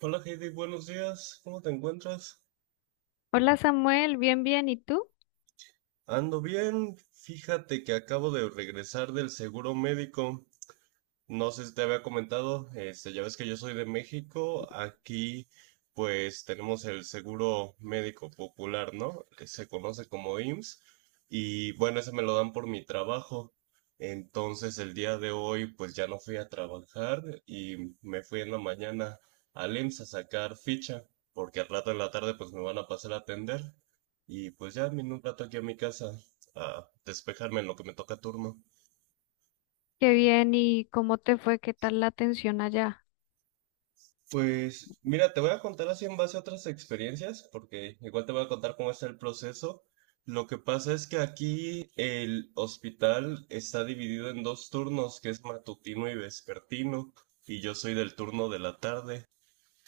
Hola Heidi, buenos días, ¿cómo te encuentras? Hola Samuel, bien, bien, ¿y tú? Ando bien, fíjate que acabo de regresar del seguro médico. No sé si te había comentado, ya ves que yo soy de México, aquí pues tenemos el seguro médico popular, ¿no? Que se conoce como IMSS y bueno, ese me lo dan por mi trabajo. Entonces el día de hoy pues ya no fui a trabajar y me fui en la mañana al IMSS a sacar ficha, porque al rato en la tarde pues me van a pasar a atender y pues ya vine un rato aquí a mi casa a despejarme en lo que me toca turno. Qué bien, ¿y cómo te fue? ¿Qué tal la atención allá? Pues mira, te voy a contar así en base a otras experiencias, porque igual te voy a contar cómo está el proceso. Lo que pasa es que aquí el hospital está dividido en dos turnos, que es matutino y vespertino, y yo soy del turno de la tarde,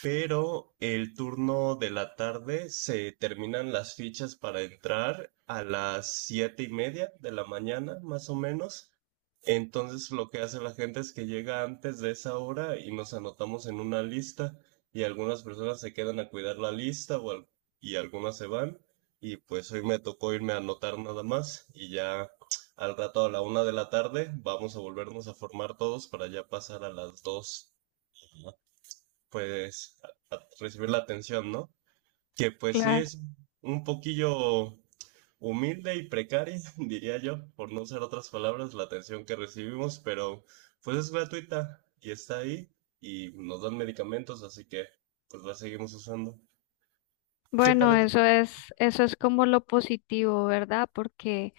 pero el turno de la tarde se terminan las fichas para entrar a las 7:30 de la mañana, más o menos. Entonces lo que hace la gente es que llega antes de esa hora y nos anotamos en una lista, y algunas personas se quedan a cuidar la lista y algunas se van. Y pues hoy me tocó irme a anotar nada más, y ya al rato a la 1 de la tarde vamos a volvernos a formar todos para ya pasar a las 2, pues a recibir la atención, ¿no? Que pues sí Claro. es un poquillo humilde y precaria, diría yo, por no usar otras palabras, la atención que recibimos, pero pues es gratuita y está ahí, y nos dan medicamentos, así que pues la seguimos usando. ¿Qué tal Bueno, es? Eso es como lo positivo, ¿verdad? Porque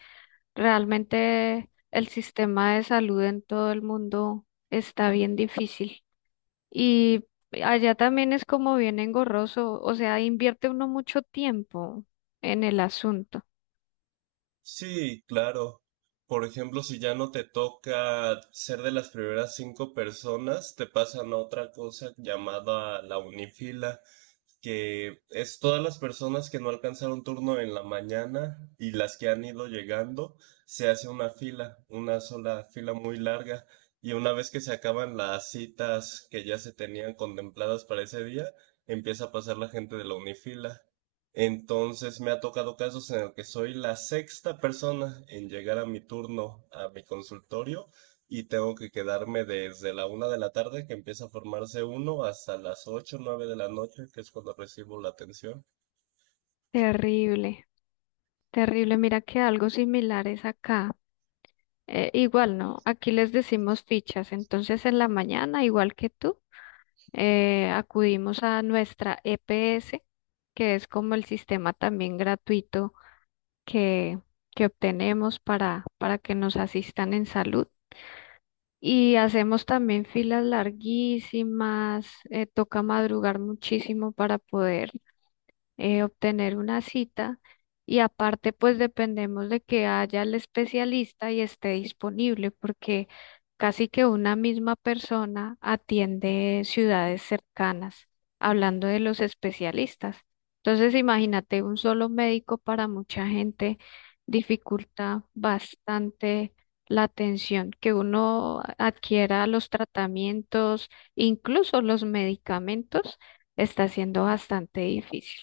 realmente el sistema de salud en todo el mundo está bien difícil. Y allá también es como bien engorroso, o sea, invierte uno mucho tiempo en el asunto. Sí, claro. Por ejemplo, si ya no te toca ser de las primeras cinco personas, te pasan a otra cosa llamada la unifila, que es todas las personas que no alcanzaron turno en la mañana y las que han ido llegando. Se hace una fila, una sola fila muy larga. Y una vez que se acaban las citas que ya se tenían contempladas para ese día, empieza a pasar la gente de la unifila. Entonces me ha tocado casos en el que soy la sexta persona en llegar a mi turno a mi consultorio, y tengo que quedarme desde la 1 de la tarde, que empieza a formarse uno, hasta las 8, 9 de la noche, que es cuando recibo la atención. Terrible, terrible. Mira que algo similar es acá. Igual no, aquí les decimos fichas. Entonces en la mañana, igual que tú, acudimos a nuestra EPS, que es como el sistema también gratuito que, que obtenemos para que nos asistan en salud. Y hacemos también filas larguísimas, toca madrugar muchísimo para poder obtener una cita y aparte pues dependemos de que haya el especialista y esté disponible porque casi que una misma persona atiende ciudades cercanas, hablando de los especialistas. Entonces imagínate un solo médico para mucha gente dificulta bastante la atención, que uno adquiera los tratamientos, incluso los medicamentos, está siendo bastante difícil.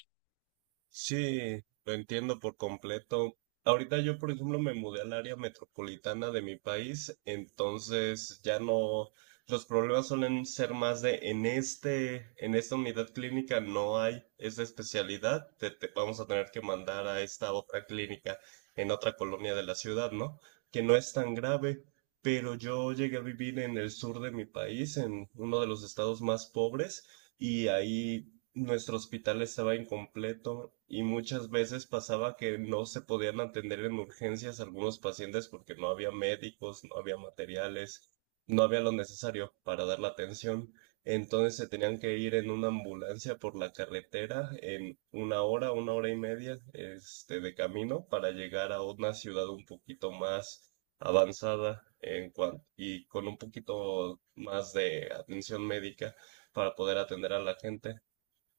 Sí, lo entiendo por completo. Ahorita yo, por ejemplo, me mudé al área metropolitana de mi país, entonces ya no, los problemas suelen ser más de en esta unidad clínica no hay esa especialidad, te vamos a tener que mandar a esta otra clínica en otra colonia de la ciudad, ¿no? Que no es tan grave, pero yo llegué a vivir en el sur de mi país, en uno de los estados más pobres. Y ahí nuestro hospital estaba incompleto, y muchas veces pasaba que no se podían atender en urgencias algunos pacientes porque no había médicos, no había materiales, no había lo necesario para dar la atención. Entonces se tenían que ir en una ambulancia por la carretera en una hora y media, de camino para llegar a una ciudad un poquito más avanzada y con un poquito más de atención médica para poder atender a la gente.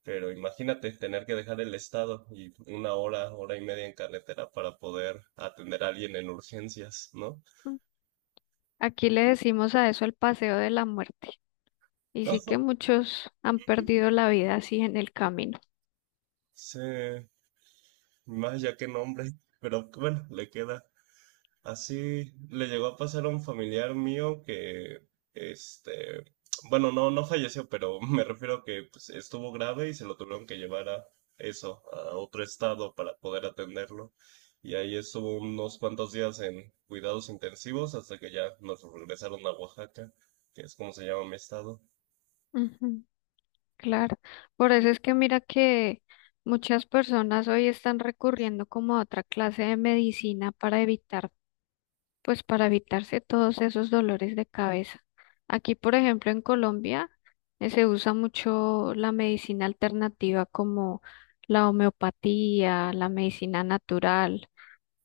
Pero imagínate tener que dejar el estado y una hora, hora y media en carretera para poder atender a alguien en urgencias, ¿no? Aquí le decimos a eso el paseo de la muerte. Y sí que muchos han perdido la vida así en el camino. Sí, más ya que nombre, pero bueno, le queda. Así le llegó a pasar a un familiar mío que, este, bueno, no, no falleció, pero me refiero a que pues, estuvo grave y se lo tuvieron que llevar a eso, a otro estado para poder atenderlo. Y ahí estuvo unos cuantos días en cuidados intensivos hasta que ya nos regresaron a Oaxaca, que es como se llama mi estado. Ujú, claro. Por eso es que mira que muchas personas hoy están recurriendo como a otra clase de medicina para evitar, pues para evitarse todos esos dolores de cabeza. Aquí, por ejemplo, en Colombia, se usa mucho la medicina alternativa como la homeopatía, la medicina natural.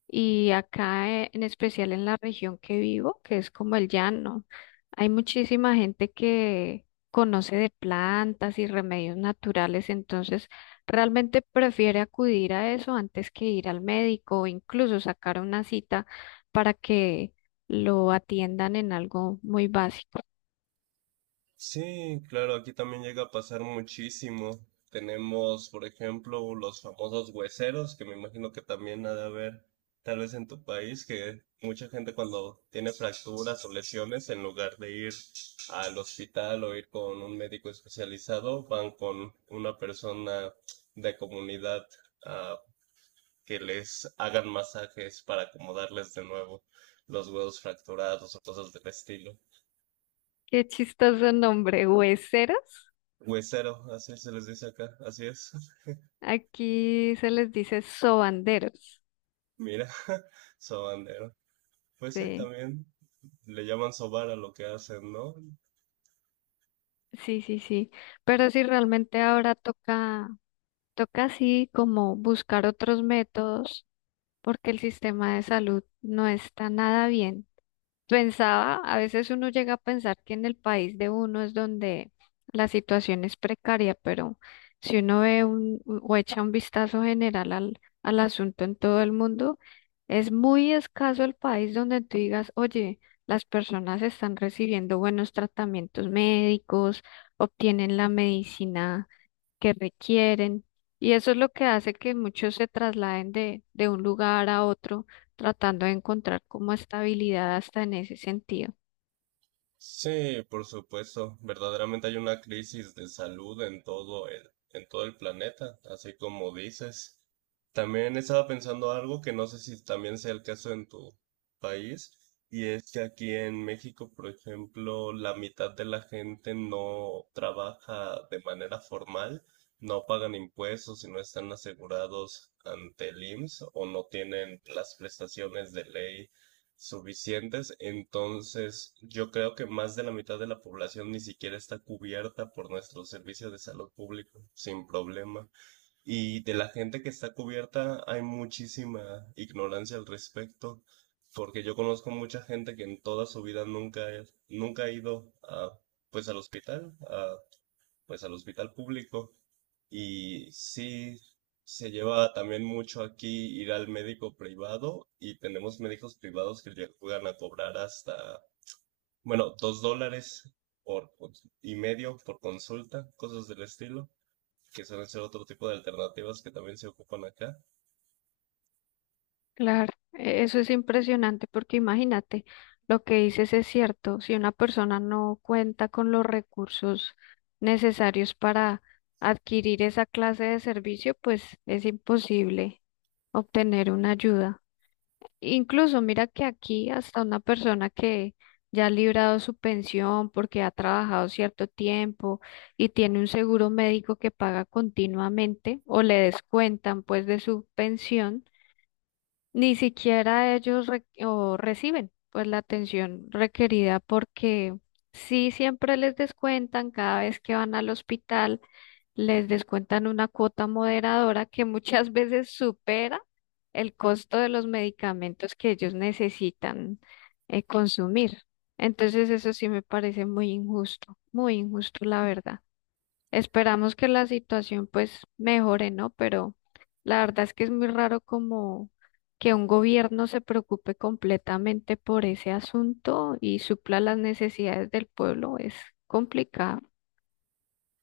Y acá, en especial en la región que vivo, que es como el llano, hay muchísima gente que conoce de plantas y remedios naturales, entonces realmente prefiere acudir a eso antes que ir al médico o incluso sacar una cita para que lo atiendan en algo muy básico. Sí, claro, aquí también llega a pasar muchísimo. Tenemos, por ejemplo, los famosos hueseros, que me imagino que también ha de haber, tal vez en tu país, que mucha gente cuando tiene fracturas o lesiones, en lugar de ir al hospital o ir con un médico especializado, van con una persona de comunidad, ah, que les hagan masajes para acomodarles de nuevo los huesos fracturados o cosas del estilo. Qué chistoso nombre, hueseros. Huesero, así se les dice acá, así es. Aquí se les dice sobanderos. Mira, sobandero. Pues sí, Sí, también le llaman sobar a lo que hacen, ¿no? sí, sí, sí. Pero sí realmente ahora toca. Toca así como buscar otros métodos porque el sistema de salud no está nada bien. Pensaba, a veces uno llega a pensar que en el país de uno es donde la situación es precaria, pero si uno ve un, o echa un vistazo general al asunto en todo el mundo, es muy escaso el país donde tú digas, oye, las personas están recibiendo buenos tratamientos médicos, obtienen la medicina que requieren. Y eso es lo que hace que muchos se trasladen de un lugar a otro, tratando de encontrar como estabilidad hasta en ese sentido. Sí, por supuesto. Verdaderamente hay una crisis de salud en todo el planeta, así como dices. También estaba pensando algo que no sé si también sea el caso en tu país, y es que aquí en México, por ejemplo, la mitad de la gente no trabaja de manera formal, no pagan impuestos y no están asegurados ante el IMSS o no tienen las prestaciones de ley suficientes, entonces yo creo que más de la mitad de la población ni siquiera está cubierta por nuestro servicio de salud público, sin problema. Y de la gente que está cubierta hay muchísima ignorancia al respecto, porque yo conozco mucha gente que en toda su vida nunca nunca ha ido a, pues al hospital, a, pues al hospital público. Y sí, se lleva también mucho aquí ir al médico privado, y tenemos médicos privados que llegan a cobrar hasta, bueno, $2 y medio por consulta, cosas del estilo, que suelen ser otro tipo de alternativas que también se ocupan acá. Claro, eso es impresionante porque imagínate, lo que dices es cierto, si una persona no cuenta con los recursos necesarios para adquirir esa clase de servicio, pues es imposible obtener una ayuda. Incluso mira que aquí hasta una persona que ya ha librado su pensión porque ha trabajado cierto tiempo y tiene un seguro médico que paga continuamente o le descuentan pues de su pensión. Ni siquiera ellos re- o reciben pues la atención requerida porque sí siempre les descuentan cada vez que van al hospital, les descuentan una cuota moderadora que muchas veces supera el costo de los medicamentos que ellos necesitan consumir. Entonces eso sí me parece muy injusto la verdad. Esperamos que la situación pues mejore, ¿no? Pero la verdad es que es muy raro como que un gobierno se preocupe completamente por ese asunto y supla las necesidades del pueblo. Es complicado.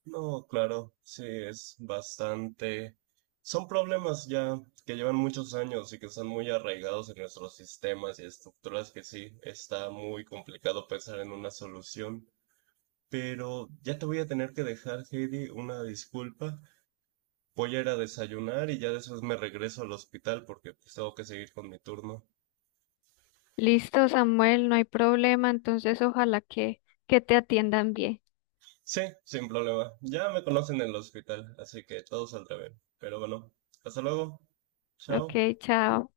No, claro, sí, es bastante. Son problemas ya que llevan muchos años y que están muy arraigados en nuestros sistemas y estructuras que sí, está muy complicado pensar en una solución. Pero ya te voy a tener que dejar, Heidi, una disculpa. Voy a ir a desayunar y ya después me regreso al hospital porque pues, tengo que seguir con mi turno. Listo, Samuel, no hay problema. Entonces, ojalá que te atiendan bien. Sí, sin problema. Ya me conocen en el hospital, así que todo saldrá bien. Pero bueno, hasta luego. Chao. Ok, chao.